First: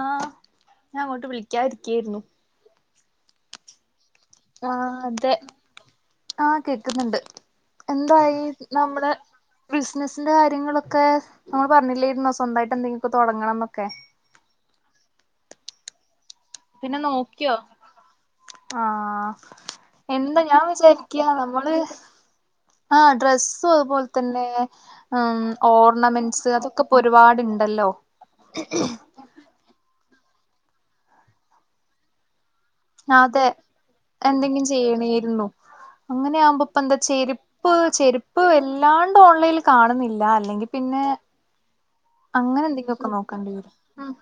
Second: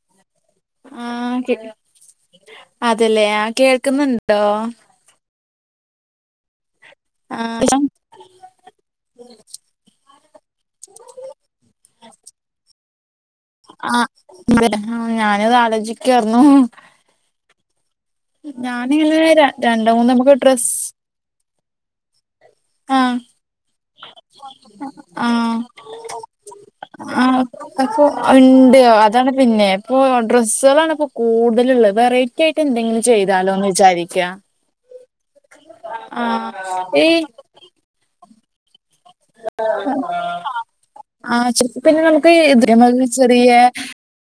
ആഹ് ഞാൻ അങ്ങോട്ട് വിളിക്കാ ഇരിക്കായിരുന്നു. അതല്ലേ ആ കേൾക്ക്ന്നുണ് ആഹ് അതെ, ആഹ് കേക്കുന്നിണ്ട്. ആഹ് [inaudible] എന്തായി നമ്മടെ ബിസിനസിന്റെ കാര്യങ്ങളൊക്കെ, നമ്മള് പറഞ്ഞില്ലായിരുന്നോ സ്വന്തായിട്ട് എന്തെങ്കിലൊക്കെ തുടങ്ങണംന്നൊക്കെ. [inaudible] ഞാനത് ആലോചിക്കാർന്നു. പിന്നെ നോക്കിയോ? ഞാനിങ്ങനെ ആഹ് രണ് രണ്ട് മൂന്ന് നമുക്ക് ഡ്രസ്സ് ക്ക നമ്മള്, ആ ആഹ് ഡ്രസ്സും അതുപോല് തന്നെ മ് ആഹ് ഓർണമെന്റ്സ് അതൊക്കെപ്പ ഒരുപാട്ണ്ടല്ലോ. അത്ണ്ട് അതാണ് പിന്നെ ഇപ്പോ ഡ്രസ്സുകളാണ്പ്പോ കൂടുതല്ള്ളെ വെറൈ കേയിട്ട് എന്തെങ്കിലും അതെ ചെയ്താലോന്ന് വിചാരിക്ക ചെയ്യണേരുന്നു അങ്ങനെയാവുമ്പോ ആഹ് പ്പന്താ ഈ ചെര്പ്പ് ചെര്പ്പ് വല്ലാണ്ട് പ്പോൺലൈനിൽ കാണുന്നില്ല അല്ലെങ്കി പിന്നെ ആഹ് ചെലപ്പോ പിന്നെ നമുക്ക് അങ്ങനെ ഇതിന് എന്തെങ്കിലൊക്കെ നോക്കേണ്ടി വരും ഉം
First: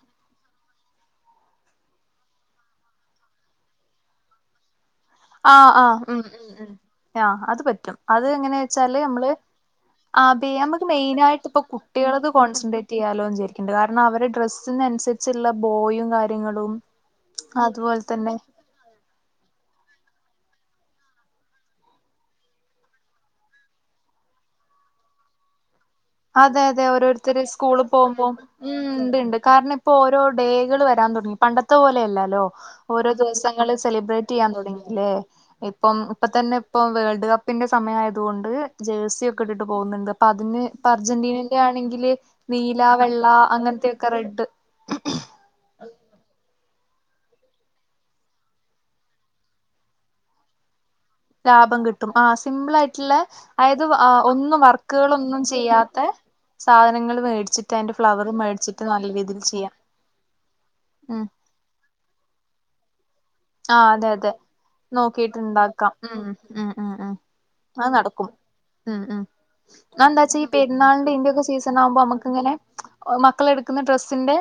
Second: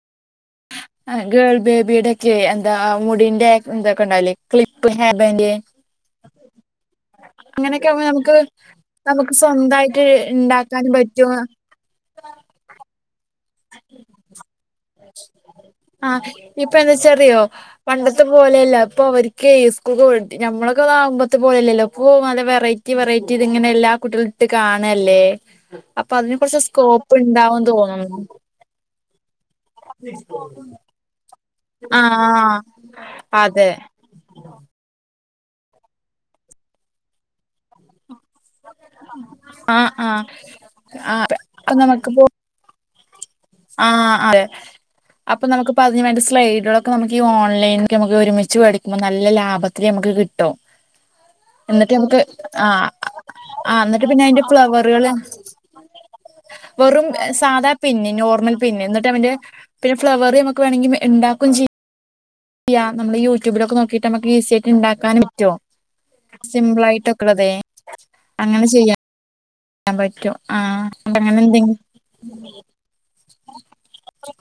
ആഹ് ഗേൾ ബേബിടെക്കെ എന്താ മുടിന്റെറെ തൊക്കെണ്ടാവൂലെ ആഹ് ആഹ് ഉം ഉം ഉം ആഹ്, അത് അങ്ങനെയൊക്കെ പറ്റും, ആവുമ്പോ അത് നമുക്ക് എങ്ങനേച്ചാല് അമ്മള് നമുക്ക് സ്വന്തായിട്ട് ആതേ അമ്മക്ക് ഇണ്ടാക്കാനും പറ്റും മെയിനായിട്ട്പ്പ കു കുട്യളത് കോൺസെട്രേറ്റെയ്യാലോന്ന് ചാരിക്ക [unintelligible] കാരണം അവരുടെ ഡ്രസ്സിനനുസരിച്ചിള്ള ബോയും കാര്യങ്ങളും യോ അതുപോലെ പണ്ടത്തെ തന്നെ പോലെയല്ല പ്പഅവര് കേസ്കൂ കോളിറ്റി നമ്മളൊക്കതാകുമ്പത്തെ പോലല്ലല്ലോ ഇപ്പൊ നല്ല വെറൈറ്റി വെറൈറ്റി ഇതിങ്ങനെ എല്ലാ കുട്ട്യാള് ട്ട് കാണല്ലേ. അപ്പൊ അതിന് കൊർച്ച് അതെ അതെ ഓരോരുത്തര് സ്കോപ്പ്ണ്ടാവും സ്കൂളിൽ തോന്ന്ണ് പോകുമ്പോം ഉം ണ്ട്ണ്ട് കാരണിപ്പോരോ ഡേകൾ വരാൻ തൊട്ങ്ങി പണ്ടത്തെ ആ പോലെയല്ലാല്ലോ, ഓരോ അതെ ദിവസങ്ങള് സെലിബ്രേ റ്റെയ്യാൻ തോടങ്ങീലേ.. ഇപ്പം ഇപ്പ തന്നെ ഇപ്പം വേൾഡ് കപ്പിന്റെ സമയായത് അതുകൊണ്ട് ജേഴ്സിയൊക്കെ ഇട്ടിട്ട് ആ ആ പോകുന്നുണ്ട്, പ്പതിന് ആ പ്പർജന്റീനന്റെ ആണെങ്കില് നീലാ വെള്ള അങ്ങനത്തെയൊക്കെ ആഹ് അതെ റെഡ് [unintelligible] അപ്പൊ നമുക്ക്പ്പോ അതിന് വേണ്ട സ്ലൈഡ്കളൊക്കെ നമുക്കീ ഓൺലൈൻക്ക് നമുക്ക് ഒരുമിച്ച് വേടിക്കുമ്പോ നല്ല ലാഭ ത്തില് ഞമ്മക്ക് കിട്ടും ലാഭം എന്നിട്ട് കിട്ടും, നമുക്ക് ആ സിമ്പിൾ ആയിട്ട്ള്ളെ ആ അതായത് എന്നിട്ട് പിന്നെ അതിന്റെ ഒന്നും ഫ്ലവറുകള് വർക്കുകളൊന്നും ചെയ്യാത്തെ വെറും സാധാ പിന്ന് നോ ർമൽ മേടിച്ചിട്ട് പിന്ന് ന്ന്ട്ട് നല്ല അതിന്റെ രീതിയിൽ ചെയ്യാം പിന്നെ ഫ്ലവർ ഞമ്മക്ക് വേണെങ്കി ഉം ഇണ്ടാക്കും ചെയ് യ്യാ നമ്മള് യൂ ആഹ് അതെ അതെ നോക്കിട്ട്ണ്ടാക്കാം ഉം ഉം സിമ്പിൾ ഉം ഉം ആയിട്ടൊക്കെ ഉള്ളതേ അത് നടക്കും അങ്ങനെ ഉം ചെയ്യാൻ ഉം പറ്റും ന്നാന്താച്ചാ ഈ ആ പെരുന്നാളിന്റെ അങ്ങനെ ഇയിന്റെയൊക്കെ എന്തെങ്കിലും സീസണാവുമ്പോ അമ്മക്ക്ങ്ങനെ ഒ മക്കളെടുക്കുന്ന ഡ്രെസ്സിന്റെ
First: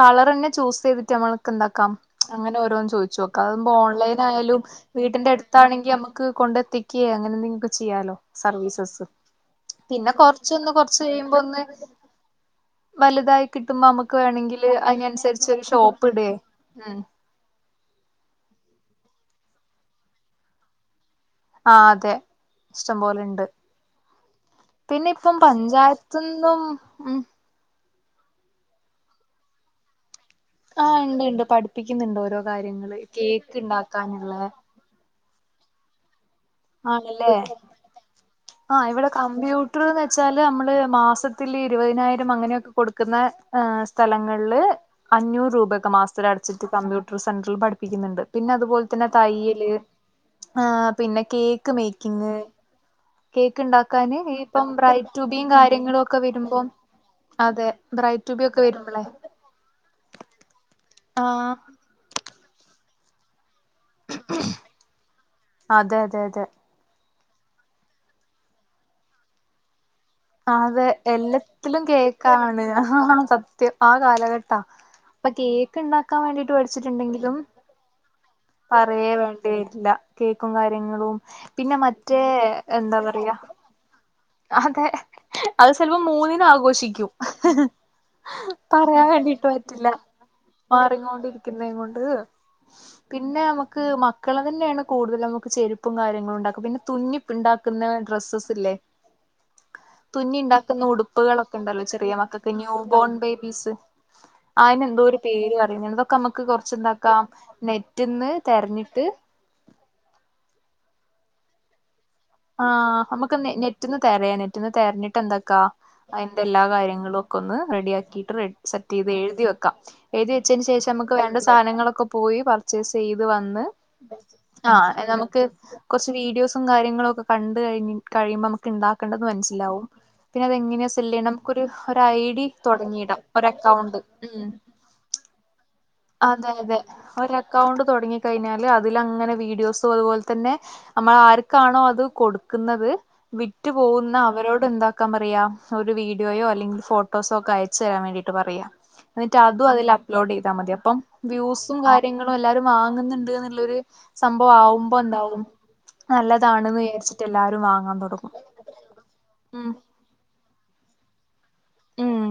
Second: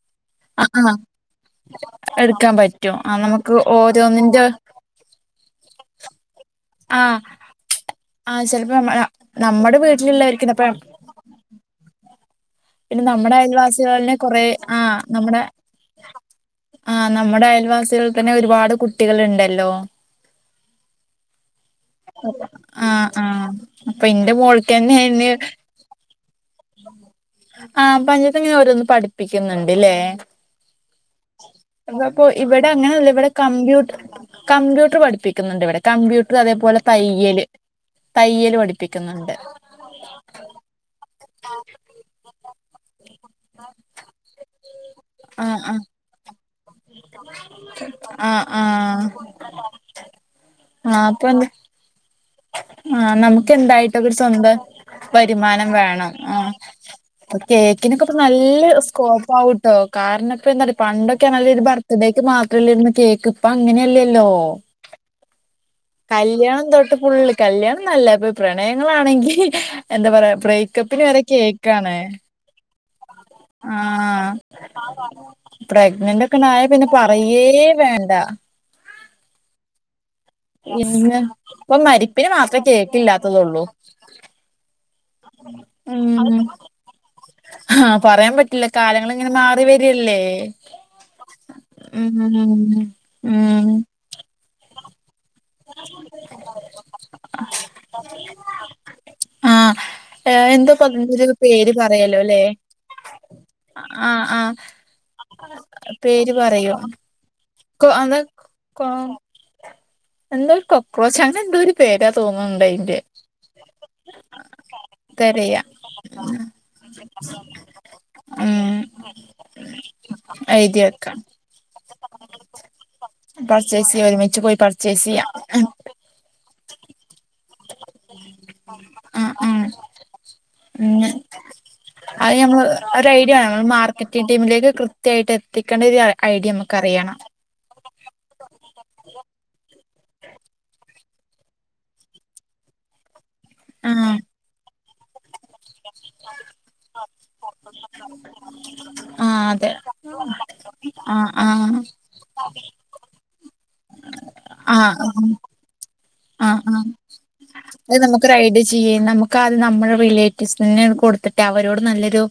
കളറെന്നെ ആ ചൂസ് ആ ചെയ്തിട്ട് നമ്മൾക്ക് എന്താക്കാം എടുക്കാൻ അങ്ങനെ ഓരോന്ന് പറ്റും ആ ചോയ്ചോക്കാം. നമുക്ക് അതാവുമ്പോ ഓരോന്നിന്റെ ഓൺലൈനായാലും വീട്ടിന്റെടുത്താണെങ്കി അമ്മക്ക് കൊണ്ടെ ആ ത്തിക്കേ അങ്ങനെന്തെങ്കിലൊക്കെ ചെയ്യാലോ ആ ചിലപ്പോ നമ്മ സർവീസസ് നമ്മുടെ പിന്നെ വീട്ടിലുള്ളവർക്ക് കൊർച്ചൊന്ന് കൊർ ച്ചയ്യുമ്പൊന്ന് പിന്നെ നമ്മുടെ വലുതായി കിട്ടുമ്പോ അയൽവാസികളിനെ അമ്മക്ക് കൊറെ വേണെങ്കില് ആ നമ്മുടെ അയ്നൻസര്ച്ചൊരു ഷോപ്പ്ടേ ഉം ആഹ് നമ്മുടെ അയൽവാസികളിൽ തന്നെ ന്നെ ഒരുപാട് കുട്ടികള്ണ്ടല്ലോ ആഹ് അതെ, ആഹ് ഇഷ്ടംപോലെണ്ട്. ആഹ് അപ്പൊ ഇന്റെ മോൾക്കന്നെ പിന്നെ അയിന് ഇപ്പം പഞ്ചായ ത്ത്ന്നും ഉം ആഹ് പഞ്ചായത്ത്ന്ന് ങ്ങനെ ഓരോന്ന് പഠിപ്പിക്ക്ന്ന്ണ്ട്ലേ ആഹ് ഇണ്ട് ഇണ്ട് പഠിപ്പിക്കുന്നുണ്ട് അതപ്പൊ ഓരോ കാര്യങ്ങള് ഇവിടങ്ങനെല്ല വടെ കേക്ക് കമ്പ്യൂ ഇണ്ടാക്കാനുള്ള കമ്പ്യൂട്ടർ പഠിപ്പിക്കുന്നുണ്ട് വടെ കമ്പ്യൂട്ട്ർ അതേപോലെ ആണല്ലേ തയ്യല് തയ്യല് പഠിപ്പിക്കുന്നുണ്ട് എത്രേന്ന് വെച്ചാല് അമ്മള് മാസത്തില് ഇരുപതിനായിരം അങ്ങനെയൊക്കെ കൊടുക്കുന്ന സ്ഥലങ്ങൾ ള് അഞ്ഞൂറ് ആഹ് ആഹ് രൂപെക്കെ മാസ്ത്തിലട ച്ച്ട്ട് കമ്പ്യൂട്ടർ സെന്ററിൽ പഠിപ്പിക്കുന്നുണ്ട്, ആഹ് പിന്നെ അതുപോലെ ആഹ് തന്നെ തയ്യല് ഏ ആഹ് പിന്നെ അപ്പൊ എന്താ കേക്ക് മേക്കിങ് ആഹ് കേക്ക് നമുക്കെന്തായിട്ടൊക്കൊരു ഇണ്ടാക്കാന് സ്വന്തം ഇപ്പം ബ്രൈറ്റ് ടു ബിയും വരുമാനം കാര്യങ്ങളും വേണം ഒക്കെ ആഹ് വരുമ്പം പ്പ അതെ കേക്കിനൊക്കെ ഇപ്പ ബ്രൈറ്റ് ടു ബി ഒക്കെ നല്ല വരുമ്പളേ സ്കോപ്പാവു കാരണം ഇപ്പോന്തറിയോ പണ്ടൊക്കെ പറഞ്ഞാല് ആഹ് ഒരു ബർത്ത് ഡേക്ക് മാത്രല്ലെര്ന്ന് കേക്ക് ഇപ്പൊ അങ്ങനെയല്ലേ ല്ലോ അതെ അതെ അതെ കല്യാണം തൊട്ട് ഫുള്ള് കല്യാണം ന്നല്ലാപ്പൊ പ്രണയങ്ങളാണെങ്കി എന്താ പറയാ അതെ ബ്രേയ്ക്കപ്പിന് വരെ എല്ലാത്തിലും കേക്കാണ് കേക്കാണ് ആ സത്യം ആ ആഹ് കാലഘട്ടാ ഇപ്പൊ കേക്ക് ഇണ്ടാക്കാൻ പ്രഗ്നന്റ് വേണ്ടിട്ട് ഒക്കെണ്ടായ പിന്നെ പഠിച്ചിട്ടുണ്ടെങ്കിലും പറയേ വേണ്ട പറയേ വേണ്ടേര്ല്ല കേക്കും കാര്യങ്ങളും, ഇന്ന് ഇപ്പൊ പിന്നെ മറ്റേ മരിപ്പിന് മാത്രേ എന്താ പറയാ കേക്കില്ലാത്തതൊള്ളൂ [inaudible] അതെ അത് ചിലപ്പോം മൂന്നിന് ഉം ആഘോഷിക്കും ആഹ് പറയാൻ പറ്റില്ല പറയാൻ കാലങ്ങളിങ്ങനെ വേണ്ടിട്ട് മാറി പറ്റില്ല വരല്ലേ മാറികൊണ്ടിരി പിന്നെ അങ്ങോട്ട് ഉം പിന്നെ ഉം നമുക്ക് മ മക്കള് തന്നെയാണ് കൂടുതൽ നമുക്ക് ചെരുപ്പും കാര്യങ്ങളും ഉണ്ടാക്കും പിന്നെ തുന്നി ഉണ്ടാക്കുന്ന ഡ്രസ്സസ് ഇല്ലേ ആഹ് തുന്നി ഏഹ് എന്തോ ഉണ്ടാക്കുന്ന പറഞ്ഞൊരു ഉടുപ്പുകളൊക്കെ പേര് ഉണ്ടല്ലോ ചെറിയ പറയല്ലോ ല്ലേ മക്കൾക്ക് ന്യൂ ബോൺ ബേബീസ് ആഹ് ആഹ് അയിന് എന്തോ ഒരു പേര് പറയുന്നു അതൊക്കെ പേര് നമുക്ക് കൊറച്ച് പറയോ എന്താക്കാം കൊ അത് നെറ്റിന് തെരഞ്ഞിട്ട് എന്താ കോക്ക്രാച്ച് അങ്ങനെ എന്താരു ആഹ് നമുക്ക് നെറ്റിന്ന് തേരായം നെറ്റിന്ന് തെരഞ്ഞിട് എന്താക്ക തെരയാ അതിൻ്റെ എല്ലാ കാര്യങ്ങളും ഒക്കെ ഒന്ന് റെഡിയാക്കിയിട്ട് ഉം സെറ്റ് ചെയ്ത് എഴുതി വെക്കാം എഴുതി വെച്ചതിന് ശേഷം നമുക്ക് വേണ്ട സാധനങ്ങളൊക്കെ പോയി പർച്ചേസ് ചെയ്ത് വന്ന് പർച്ചേസ് ചെയ്യാ ഒരുമിച്ച് പോയി ആഹ് പർച്ചേസ് അത് ചെയ്യാം നമുക്ക് കുറച്ച് വീഡിയോസും കാര്യങ്ങളും കണ്ട് കഴിഞ്ഞ കഴിയുമ്പോ നമുക്ക് ഉണ്ടാകേണ്ടത് ആഹ് ആഹ് മനസ്സിലാവും പിന്നെ അതെങ്ങനെയാ ഉം സെല് ഉം. ചെയ്യണം നമുക്കൊരു ഒരു ഐ അത് ഡി ഞമ്മള് ഒരു തുടങ്ങിടാം ഐഡിയ ഒ വേണം നമ്മൾ അക്കൗണ്ട് മാർക്കറ്റിംഗ് ഉം ടീമിലേക്ക് കൃത്യായിട്ട് എത്തിക്കേണ്ടോരു അതെ ഐഡിയ അതെ അമ്മക്കറിയണം ഒരു അക്കൗണ്ട് തുടങ്ങി കഴിഞ്ഞാല് അതിൽ അങ്ങനെ വീഡിയോസും അതുപോലെ തന്നെ നമ്മൾ ആർക്കാണോ അത് കൊടുക്കുന്നത് വിറ്റു പോകുന്ന ആഹ് അവരോട് എന്ത ക്ക പറയാ ഒരു വീഡിയോയോ അല്ലെങ്കിൽ ഫോട്ടോസോ ഒക്കെ അയച്ചു തരാൻ വേണ്ടിട്ട് പറയാ ആ എന്നിട്ട് അതെ അതും അതിൽ അപ്ലോഡ് ചെയ്താൽ മതിയാ ആ ആ വ്യൂസും കാര്യങ്ങളും എല്ലാരും വാങ്ങുന്നുണ്ട് എന്നുള്ളരു സംഭവം ആവുമ്പോ എന്താവും ആഹ് നല്ലതാണെന്ന് ആഹ് വിചാരിച്ചിട്ട് എല്ലാരും അത് വാങ്ങാൻ നമുക്ക് തുടങ്ങും ഐഡിയ ചെയ്യാം നമുക്ക് ആദ്യം ഉം നമ്മള റിലേറ്റീവ്സ് തന്നെയ കൊടുത്തിട്ട് അവരോട് നല്ലൊരു ഉം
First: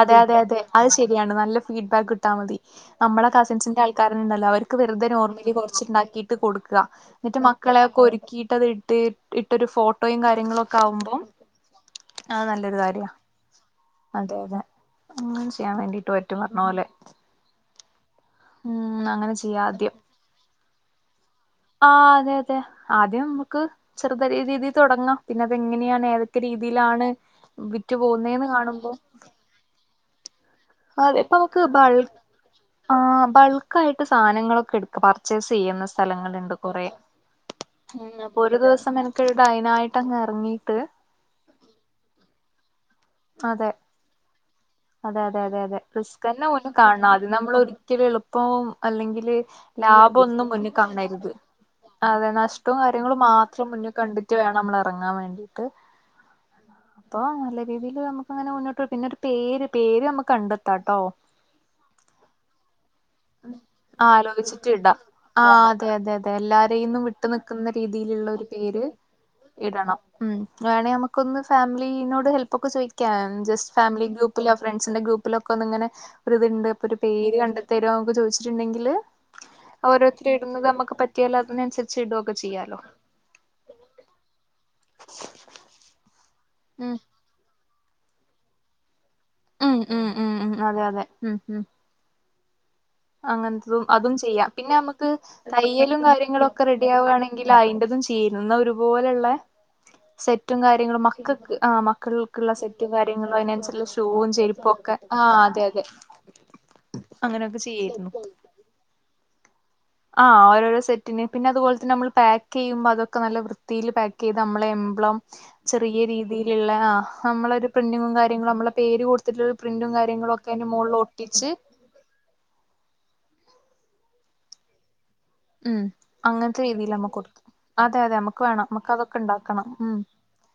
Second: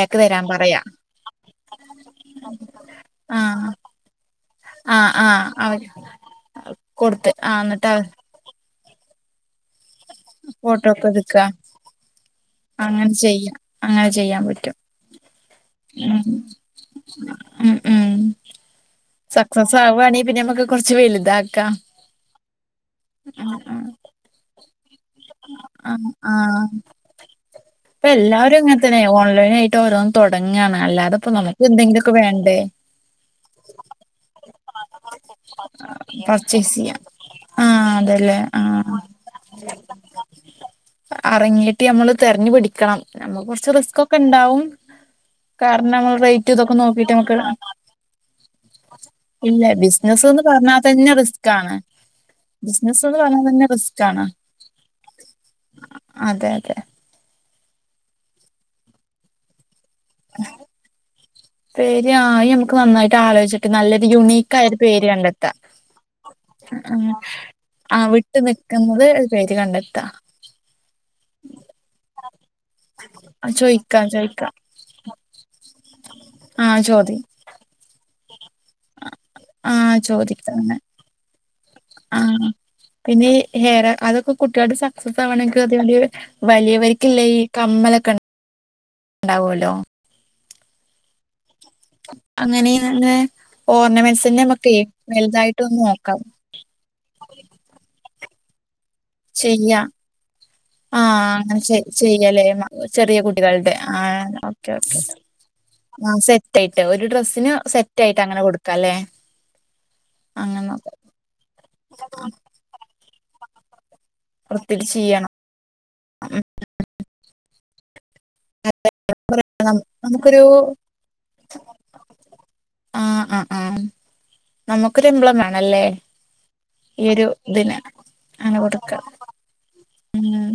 അതെ അതെ തരാൻ അതെ പറയാ അത് ശരിയാണ് നല്ല ഫീഡ്ബാക്ക് കിട്ടാ മതി നമ്മളെ ആ കസിൻസിന്റെ ആൾക്കാരുണ്ടാലോ അവരും ആ വെറുതെ ആ നോർമലി അവര് കുറച്ചുണ്ടാക്കിട്ട് കൊടുക്കുക കൊടുത്ത് എന്നിട്ട് ആ മക്കളെയൊകെ ഒരുക്കിയിട്ട് അതിട്ട് ഇട്ടൊരു ഫോട്ടോയും കാര്യങ്ങളും ഒക്കെ ഫോട്ടോ ആകുമ്പോ എടുക്കുക അത് നല്ലൊരു അങ്ങനെ കാര്യമാണ് ചെയ്യാം അങ്ങനെ ചെയ്യാൻ പറ്റും അങ്ങനെ ചെയ്യാൻ വേണ്ടിട്ട് പറ്റും ഉം പറഞ്ഞ പോലെ ഉം ഉം ഉം അങ്ങ സക്സസ് ആവാണെങ്കിൽ പിന്നെ നമുക്ക് കുറച്ച് വലുതാ ആഹ് അതെ അതെ ആദ്യം നമുക്ക് ചെറുത് രീതില് തുടങ്ങാം പിന്നെ അത് ആ എങ്ങനെയാണ് ആ ഏതൊക്കെ ആ രീതിയിലാണ് വിറ്റു ഇപ്പൊ പോകുന്നെന്ന് എല്ലാവരും ഇങ്ങനെ കാണുമ്പോ തന്നെ ഓൺലൈൻ - യിട്ട് ഓരോന്ന് തുടങ്ങാണ് അതെ അല്ലാതെതിപ്പോ ഇപ്പൊ നമുക്ക് ബൾ എന്തെങ്കിലുമൊക്കെ വേണ്ടേ ആഹ് ബൾക്ക് ആയിട്ട് സാധനങ്ങളൊക്കെ എടുക്ക പർച്ചേസ് ചെയ്യുന്ന സ്ഥലങ്ങളുണ്ട് പർച്ചേസ് കൊറെ ചെയ്യാം ആഹ് ഉം അതല്ലേ അപ്പൊ ഒരു ദിവസം ആഹ് മെനക്കെട് അയിനായിട്ട് അങ് ഇറങ്ങീട്ട് അറങ്ങിയിട്ട് നമ്മള് തെരഞ്ഞു പിടിക്കണം അതെ കുറച്ച് റിസ്ക് ഓകെ ഉണ്ടാവും അതെ അതെ അതെ അതെ കാരണം നമ്മൾ റിസ്ക് തന്നെ റേറ്റ് ഒന്നും ഇതൊക്കെ കാണണം നോക്കിട്ട് ആദ്യം നമുക്ക് നമ്മൾ ഒരിക്കലും എളുപ്പവും അല്ലെങ്കില് ഇല്ല ലാഭം ബിസിനസ്ന്ന് ഒന്നും മുന്നിൽ പറഞ്ഞാൽ തന്നെ കാണരുത് റിസ്ക് ആണ് അതെ നഷ്ടവും ബിസിനസ്ന്ന് കാര്യങ്ങളും പറഞ്ഞാൽ തന്നെ മാത്രം മുന്നിൽ റിസ്ക് ആണ് കണ്ടിട്ട് വേണം നമ്മള് ഇറങ്ങാൻ വേണ്ടിട്ട് അതെ അതെ അപ്പൊ നല്ല രീതിൽ നമുക്ക് അങ്ങനെ മുന്നോട്ട് പിന്നൊരു പേര് പേര് നമ്മുക്ക് കണ്ടെത്താട്ടോ പേര് ആയി നമുക്ക് നന്നായിട്ട് ആലോചിച്ചിട്ട് നല്ലൊരു യുണീക്ക് ആലോചിച്ചിട്ട് ആയ ഒരു ഇടാം പേര് ആ കണ്ടെത്താം അതെ അതെ അതെ എല്ലാരെന്നും ആഹ് വിട്ടു നിൽക്കുന്ന ആഹ് രീതിയിലുള്ള വിട്ട് ഒരു പേര് നിക്കുന്നത് പേര് ഇടണം കണ്ടെത്താ ഉം വേണേ നമുക്കൊന്ന് ഫാമിലീനോട് ഹെൽപ് ഒക്കെ ചോദിക്കാൻ ജസ്റ്റ് ചോയിക്കാം ഫാമിലി ഗ്രൂപ്പ് ചോയിക്കാം ഗ്രൂപ്പിലോ ഫ്രണ്ട്സിന്റെ ഗ്രൂപ്പിലൊക്കെങ്ങനെ ഒരു ഇതുണ്ട് ആഹ് ഇപ്പൊ ഒരു ചോദി പേര് കണ്ടെത്തരൊക്കെ ചോദിച്ചിട്ടുണ്ടെങ്കില് ആഹ് ഓരോരുത്തർ ഇടുന്നത് ചോദിക്കാണ് നമുക്ക് പറ്റിയേല അതിനനുസരി ആഹ് പിന്നെ ഹെയർ അതൊക്കെ കുട്ടികളടെ സക്സസ് ആവണെങ്കിൽ അതിണ്ട ഉം വലിയവരിക്കുല്ലേ ഈ കമ്മലക്കെ ഇണ്ടാവുല്ലോ ഉം ഉം ഉം അതെ അതെ ഉം ഉം അങ്ങനെ അങ്ങനത്തതും അതും ചെയ്യാം ഓർണമെന്റസിനമുക്കെ വലുതായിട്ട് ഒന്ന് നോക്കാം ഒക്കെ റെഡി ആവുവാണങ്കിൽ അതിന്റതും ചേരുന്ന ഒരുപോലെള്ള ചെയ്യാ ആഹ മക്കൾക്ക് അങ്ങനെ ആ ചെയ്യലേ മക്കൾക്കുള്ള സെറ്റും ചെറിയ കാര്യങ്ങളും കുട്ടികളുടെ അതിനനുസരിച്ചുള്ള ഷൂവും ആഹ ചെരുപ്പും ഒക്കെ ആ അതെ അതെ ആ സെറ്റായിട്ട് ഒരു ഡ്രസിന് അങ്ങനെയൊക്കെ സെറ്റ് ചെയ്യായിരുന്നു ആയിട്ട് അങ്ങനെ കൊടുക്കല്ലേ ആ ഓരോ സെറ്റിന് പിന്നെ അത് പോലെ തന്നെ നമ്മൾ പാക്ക് ചെയ്യ്പോ അതൊക്കെ നല്ല വൃത്തി വൃത്തിൽ പാക്ക് ചെയ്ത് നമ്മളെ വൃത്തിയിൽ എമ്പ്ളം ചെയ്യണം ചെറിയ ഉം. രീതിയിലുള്ള നമ്മളൊരു പ്രിന്റിങ്ങും കാര്യങ്ങളും നമ്മള് പേര് കൊടുത്തിട്ട് പ്രിന്റും കാര്യങ്ങളും ഒക്കെ നമുക്കൊരു അതിന്റെ മോളിൽ ഒട്ടിച്ച് ആഹ് ആഹ് ആഹ് നമുക്കൊരുമ്പളം വേ ഉം അങ്ങനത്തെ രീതിയിൽ നമ്മ കൊടുക്കും ഇതിന് അതെ അതെ നമക്ക് അങ്ങനെ വേണം നമക്ക് കൊടുക്ക അതൊക്കെ ഇണ്ടാകും ക്കണം ഉം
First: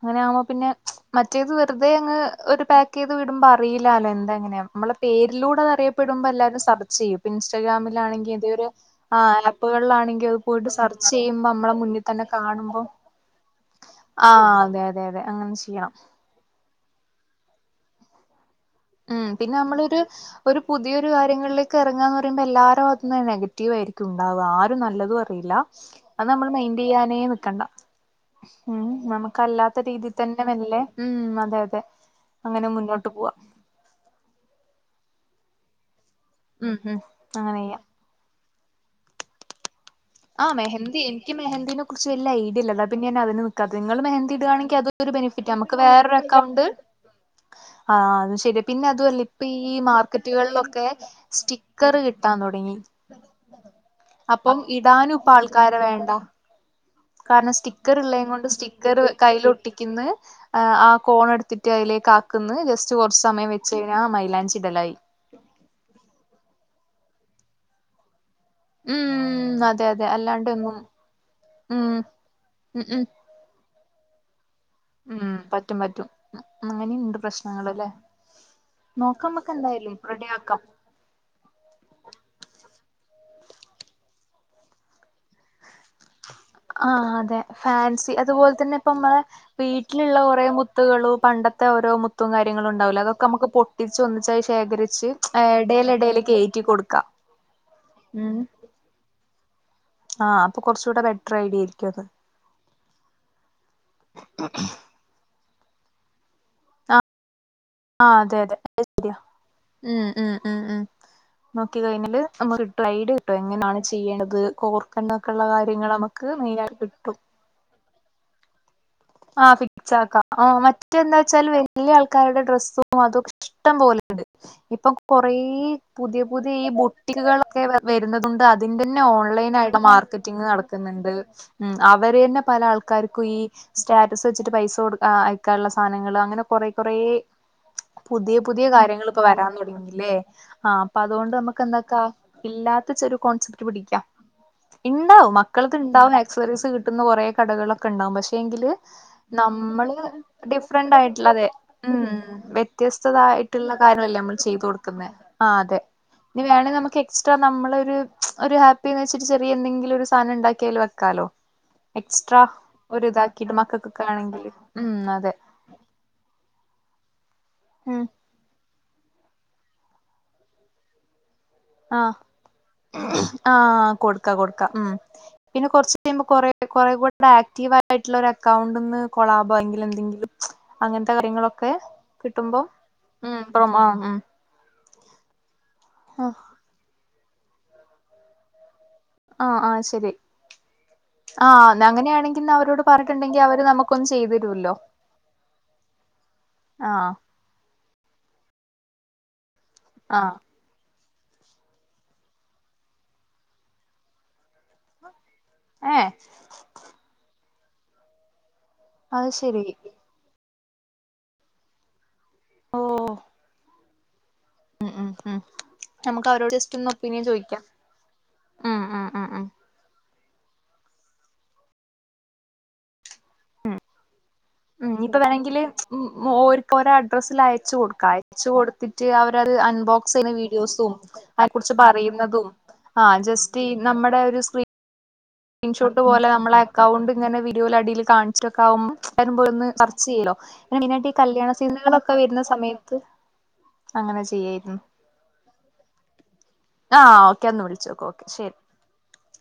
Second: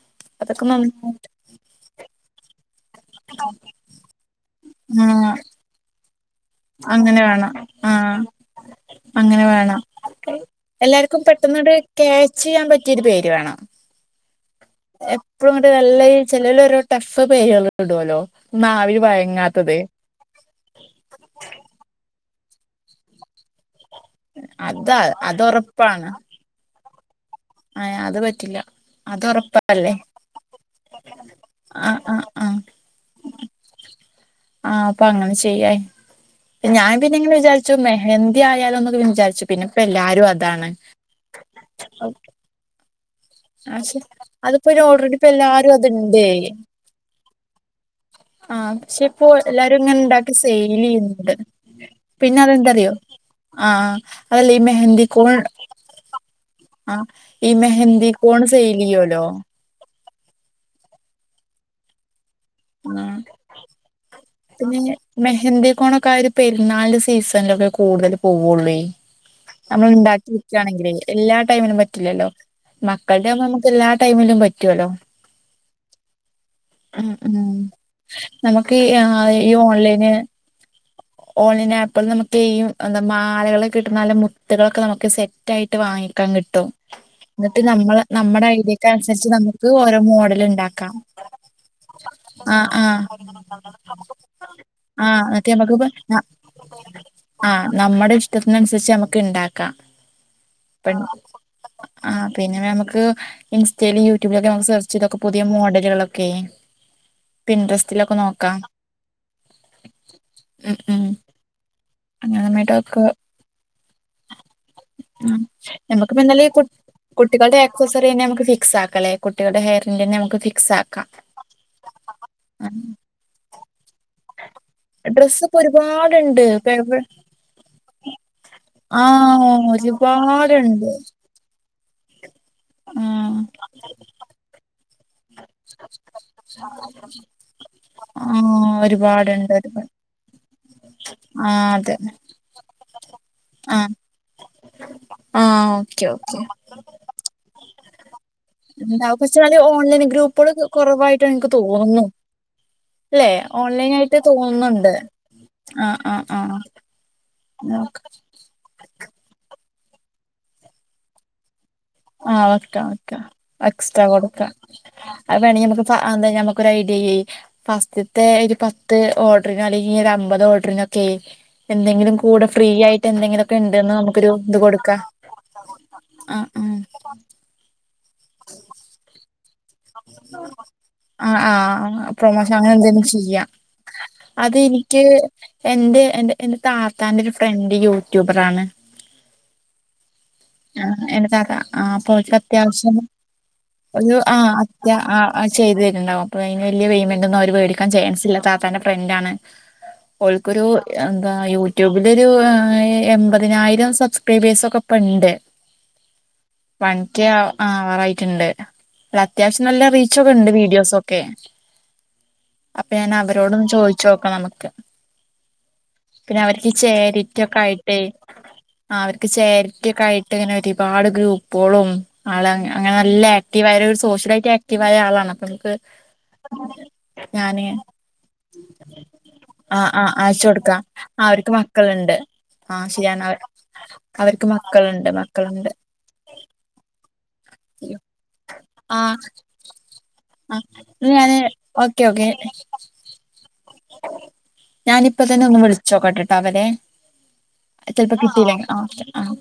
അങ്ങനാവുമ്പോ അതൊക്കെ പിന്നെ നന്നായിട്ട് മറ്റേത് വെറുതെ അങ്ങ് ഒരു പാക് പാക്കെയ്ത് വിടുമ്പം അറില്ലാലോ എന്താ എങ്ങനെയ നമ്മള് ആഹ് പേരിലൂടെ അറിയപ്പെടുമ്പോ എല്ലാരും സെർച്ച് ചെയ്യും അങ്ങനെ ഇപ്പൊ വേണം ആഹ് ഇൻസ്റ്റാഗ്രാമിലാണെങ്കിൽ ഇത് ഒരു ആ അങ്ങനെ വേണം ആപ്പുകളിലാണെങ്കിൽ അത് പോയിട്ട് സെർച്ച് ചെയ്യുമ്പോ നമ്മളെ മുന്നിൽ തന്നെ കാണുമ്പോ ന്റെ പേര് വേണം ആഹ് അതെ അതെ അതെ എപ്പോഴും അങ്ങനെ ഇങ്ങട്ട് ചെയ്യണം നല്ല ചിലൊരു ടഫ് പേരള്ളു ഇടുല്ലോ നാവിൽ ഉം പിന്നെ വയങ്ങാത്തത് നമ്മളൊരു ഒരു പുതിയൊരു കാര്യങ്ങളിലേക്ക് ഇറങ്ങാന്ന് പറയുമ്പോ എല്ലാരും അതിന് നെഗറ്റീവ് ആയിരിക്കും ണ്ടാവുവാ ആരും അതാ നല്ലതും പറിയില്ല അതൊറപ്പാണ് അത് നമ്മൾ മയിൻ്റ് ചെയ്യാനേ നിക്കണ്ട ആ അത് പറ്റില്ല ഉം നമുക്കല്ലാത്ത അതൊറപ്പല്ലേ രീതിയിൽ തന്നെ വല്ലേ ഉം അതെ അതെ ആഹ് ആഹ് ആഹ് അങ്ങനെ മുന്നോട്ട് പോവാം ആഹ് അപ്പ അങ്ങനെ ചെയ്യാ ഇനി ഉം ഞാൻ ഉം പിന്നെ ഇങ്ങനെ അങ്ങനെ ചെയ്യാം വിചാരിച്ചുമ്മേ മെഹന്തി ആയാലോ ന്നൊക്കെ വിചാരിച്ചു പിന്നെപ്പ എല്ലാരും ആഹ് അതാണ് മെഹന്തി എനിക്ക് മെഹന്തിനെ കുറിച്ച് വലിയ ഐഡില്ല അത് പിന്നാ അതിന് നിക്കാത്തെ പക്ഷെ നിങ്ങൾ മെഹന്തി അതിപ്പോ ഇടുകയാണെങ്കിൽ അതൊരു ഓൾറെഡി ഇപ്പ ബെനിഫിറ്റ് എല്ലാരും നമുക്ക് വേറെ അതുണ്ട് അക്കൗണ്ട് ആ അത് ശരി ആഹ് പിന്നെ പക്ഷെ അതുല്ല ഇപ്പോ ഇപ്പ ഈ എല്ലാരും ഇങ്ങനെ ഇണ്ടാക്കി സെയിൽ മാർക്കറ്റുകളിലൊക്കെ ചെയ്യുന്നുണ്ട് സ്റ്റിക്കർ കിട്ടാൻ തുടങ്ങി ആ ത്ത അപ്പം അതല്ല മെഹന്തി ഇടാനും ഇപ്പ കോൺ ആൾക്കാരെ വേണ്ട ആഹ് ഈ കാരണം സ്റ്റിക്കർ മെഹന്തി ഇള്ള. യ്നെ കോൺ കൊണ്ട് സെയിൽ സ്റ്റിക്കർ ചെയ്യുവല്ലോ കൈ ഇലൊട്ടിക്കുന്നു ആ കോൺ എടുത്തിട്ട് അതിലേക്ക് ആക്കുന്നു ജസ്റ്റ് ആഹ് കുറച്ച് സമയം വെച്ച് കഴിഞ്ഞാൽ മൈലാഞ്ചി ഇടലായി മെഹന്ദി കോണക്കാര് പെരുന്നാളിന്റെ സീസണിലൊക്കെ കൂടുതലും പോവുള്ളു ഉം നമ്മൾ അതെ അതെ ഉണ്ടാക്കി അല്ലാണ്ട് ഒന്നും വക്കുകയാണെങ്കിൽ എല്ലാ ടൈമിനും ഉം പറ്റില്ലല്ലോ ഉം ഉം മക്കളുടെ ആകുമ്പോ നമുക്ക് എല്ലാ ടൈമിലും പറ്റുവല്ലോ ഉം പറ്റും പറ്റും ഉം അങ്ങനെയുണ്ട് ഉം പ്രശ്നങ്ങളല്ലെ നമുക്ക് ഈ ആ ഈ നോക്കാമക്ക് എന്തായല്ലും ഓൺലൈന് റെഡി ആക്കാം ഓൺലൈൻ ആപ്പിൽ നമുക്ക് ഈ എന്താ മാലകളെ കിട്ടുന്ന നല്ല മുത്തുകളൊക്കെ നമുക്ക് സെറ്റ് റ്റായിട്ട് വാങ്ങിക്കാൻ കിട്ടും ആഹ് അതെ എന്നിട്ട് നമ്മള് ഫാൻസി നമ്മുടെ അതുപോലെ തന്നെ ഐഡിയക്ക് ഇപ്പമ്മളെ അനുസരിച്ച് നമുക്ക് ഓരോ വീട്ടിലുള്ള മോഡൽ കുറെ ഉണ്ടാക്കാം മുത്തുകളും പണ്ടത്തെ ത്തെ ഓരോ മുത്ത ത്തും ആ കാര്യങ്ങളും ആ ഉണ്ടാവില്ല അതൊക്കെ നമുക്ക് പൊട്ടിച്ച് ഒന്നിച്ചായി ശേഖരിച്ച് എടേൽ എടേൽ കയറ്റി കൊടുക്കാം ആഹ് നമ്മുടെ ഇഷ്ടത്തിനനുസരിച്ച് നമുക്ക് ഇണ്ടാക്കാം ആഹ് അപ്പൊ കുറച്ചുകൂടെ ബെറ്റർ ഐഡിയ ആയിരിക്കും അത് ആ പിന്നെ നമുക്ക് ഇൻസ്റ്റേലും യൂട്യൂബിലൊക്കെ നമുക്ക് സർച്ച് ചെയ്തൊക്കെ പുതിയ മോഡൽകൾഒക്കെ ആഹ് പിൻട്രസ് ആഹ് അതെ അതെ [unintelligible] ഊ ഉം ഉം ഉം നോക്കി കഴിഞ്ഞല് അങ്ങനമായിട്ടൊക്കെ അമ്മക്ക്ട്ടു [unintelligible] പ്പെങ്ങനാണ് ചെയ്യേണ്ടത് കോർക്കണ്ടൊക്കെ ള്ള കാര്യങ്ങളമക്ക് മെയ്നായ് കിട്ടും ട്ടികൾടെ ഏക്സസെറിയെന്നെ മ്മക്ക് ഫിക്സാക്കലേ ആ ഫിക്സാക്കാ ആ മറ്റെന്താച്ചാല് വല്ല്യാൾക്കാരുടെ ഡ്രസ്സു അതു ഷ്ടം പോലെ ണ്ട് ഇപ്പം കൊറേ ഡ്രസ്സ് ഇപ്പൊ പുതിയ ഒരുപാടുണ്ട് പുതിയീ ഇപ്പ എവി ബുട്ടിക്‌കളൊക്കെ വ വെരുന്നതുണ്ട് അ ത്‌ന്റെന്നെ ആ ഓൺലൈനായിട് മാർക്കറ്റിങ്ങ് ഒരുപാടുണ്ട് നടക്ക്ന്ന്ണ്ട് ഉം അവര് തന്നെ പല ആ ആൾക്കാർക്കും ഈ സ്റ്റാറ്റസ് വെച്ച്ട്ട് പൈസ കൊടുക്ക ആ അയക്കാൻള്ള സാനങ്ങള് അങ്ങന കൊറെ കൊറേ ആ പുതിയ പുതിയ കാര്യങ്ങള് പ്പൊ വരാം ഒരുപാടുണ്ട് ഒരുപാട് തൊടങ്ങില്ലേ ആപ്പതു കൊണ്ട് ആ അതെ നമ്മക്കെന്താക്കാ ഇല്ലാത്ത ച്ചൊരു കോൺസെപ്റ്റ് ആ പിടിക്കാം ഇണ്ടാവും ആ ഓക്കെ മക്കളത്ണ്ടാവും ഓക്കെ ആക്സസറീസ് കിട്ടുന്ന കൊറേ കടകളൊക്കെണ്ടാവും പക്ഷെങ്കിൽ ത് എന്താ പക്ഷെ നമ്മള് ഓൺലൈൻ ഗ്രൂപ്പുകൾ കുറവായിട്ട് ഡിഫ്രണ്ടായിട്ട്ള്ളതെ എനിക്ക് ഊം തോന്നുന്നു വ്യ ല്ലേ ത്യസ്തതായിട്ട്ള്ള ഓൺലൈൻ ആയിട്ട് കാര്യല്ലെ നമ്മൾ ചെയ്ത് തോന്നുന്നുണ്ട് കൊടുക്കുന്നെ ആ അതെ ആഹ് ആഹ് നി ആഹ് വേണെ നമ്മക്കെ സ്ട്രാ നമ്മളൊര് നോക്ക ഒര് ഹാപ്പിന്നച്ച്ട്ട് ചെറിയെന്തെങ്കിലൊരു സാനണ്ടാക്ക്യയ്ല് വെക്കാലൊ ആഹ് വെക്കാം വെക്കാ എക്സ്റ്റാ മക്കക്കൊക്കെ കൊടുക്കാ ആണെങ്കില് ഉം അതെ അവെ ണീ അമ്മക്ക് ഫ അന്ന് ഞമ്മക്കൊരയ്ഡിയെയെ ഉം ഫസ്റ്റ്ത്തെ‌ ഒര് പ ത്ത് ഓഡ്രിനാലിനി ഒരമ്പതോഡ്രിനൊക്കെയ് എന്തെങ്കിലും ആഹ് കൂട ഫ്രീയായി ട്ടെന്തെങ്കിലൊക്കെണ്ട്ന്ന് നമുക്കൊരു ത് കൊട്ക്കാ പിന്ന കൊർച്ച്‌ യുമ്പോ കൊറെ കൊറെ കൂടാക്റ്റീവായിട്ടുള്ള രെക്കൗണ്ട്ന്ന് കൊളബോ അല്ലെങ്കിൽ എന്തെങ്കിലും അങ്ങനത്തെ ആഹ് ആഹ് കാര്യങ്ങളൊക്കെ ആഹ് കിട്ടുമ്പോം ഉം പ്രമോ ആ ഉം അതെനിക്ക് എന്റെ എന്റെ ആഹ് എന്റെ താത്താന്റൊരു ഫ്രണ്ട് യൂടൂബറാണ് ആ ആഹ് ശരി ആ ആഹ് [unintelligible] ആപ്പോ അങ്ങനെയാണെങ്കിൽ ന്നാ അവരോട് ൽക്കത്യാവശ്യം പറഞ്ഞിട്ടുണ്ടെങ്കി അവര് നമുക്കൊന്ന് ഒഞ്ഞു ചെയ്തു ആ തരുല്ലോ ഞ ആ അ ചെയ്തെര്ണൊ അപ്പൊഴയ്ന് വല്ല്യ ആഹ് പെയ്മെന്റൊന്നു അവര് വേടി ക്കാൻ ചേൻസില്ല താത്താന്റെ ഫ്രന്റാണ് ആഹ് ഓൽക്കൊരൂ യെന്താ യൂടൂബിലൊരു എ എമ്പതിനായിരം സബ്സ്ക്രൈബേഴ്സൊക്കപ്പണ്ട് ഏഹ് വൺക്ക്യാ ആവാറായിറ്റ്ണ്ട് അത് ശരി ഒരത്യാശ്യം നല്ല റീ ച്ചൊകണ്ട് വീഡിയോസൊക്കെ അപ്പെ ഞാനവരോടൊന്ന് ചോയിച്ചോക്ക നമ്ക്ക് ഉ ഉ ഉം നമുക്ക് അവരോട് പിന്നവര്ക്ക് ജസ്റ്റ് ഒന്ന് ഒപ്പീനിയൻ ചേരിറ്റിയൊക്കാ ചോദിക്കാം യിട്ടെ ഉം ഉം ഉം ആവര്ക്ക് ഉം ചേര് റ്റിയൊക്കായിട്ട് ങ്ങനെരിപാട് ഗ്രൂപൊളും ആള് അങ് അങ്ങനല്ലെ റ്റീവായൊരു സോഷ്യലായിറ്റാ ഉം ക്റ്റീവായ ഇപ്പൊ ആളാണ് വേണെങ്കില് അപ്പംക്ക് ഞാന് ച്ച് കൊടുത്തിറ്റ് അവരത് ആഹ് ആഹ് അൺബോക്സ് യ്യുന്ന അയച്ചു കൊടുക്കാം വീഡിയോസും ആ അവർക്ക് [unintelligible] കുർച്ച് മക്കളുണ്ട് പറീന്നതു ആ ജസ്റ്റി നമ്മടെ ഒരു സ്ക്രീ ക്കൽണ്ട് മ ഇൻഷൂട്ട് പോലെ നമ്മളെ എക്കൗണ്ട് ങ്ങന വീഡിയോല ടീല് കാൺച്ച്ട്ടൊക്കാമ്പോ ആഹ് ലാരും പോയൊന്ന് സർച്ചെയ്യിലൊ ആഹ് [unintelligible] ഈ ഞാന് കല്യാണ ഓക്കെ സീന്കളൊക്ക ഓക്കെ വെര്ന്ന സമയത്ത് അങ്ങന ചെയ്യായി ഞാനിപ്പ തന്നെ ഒന്ന് വ്ൾച്ചോക്കട്ടട്ടോ അവരേ ആഹ് ഓക്കെ ഒന്ന് അ വിളിച്ചോക്ക് ഓക്കെ ചെൽപ്പകിട്ടീല്ലെ ശരി ആ കെ ആഹ്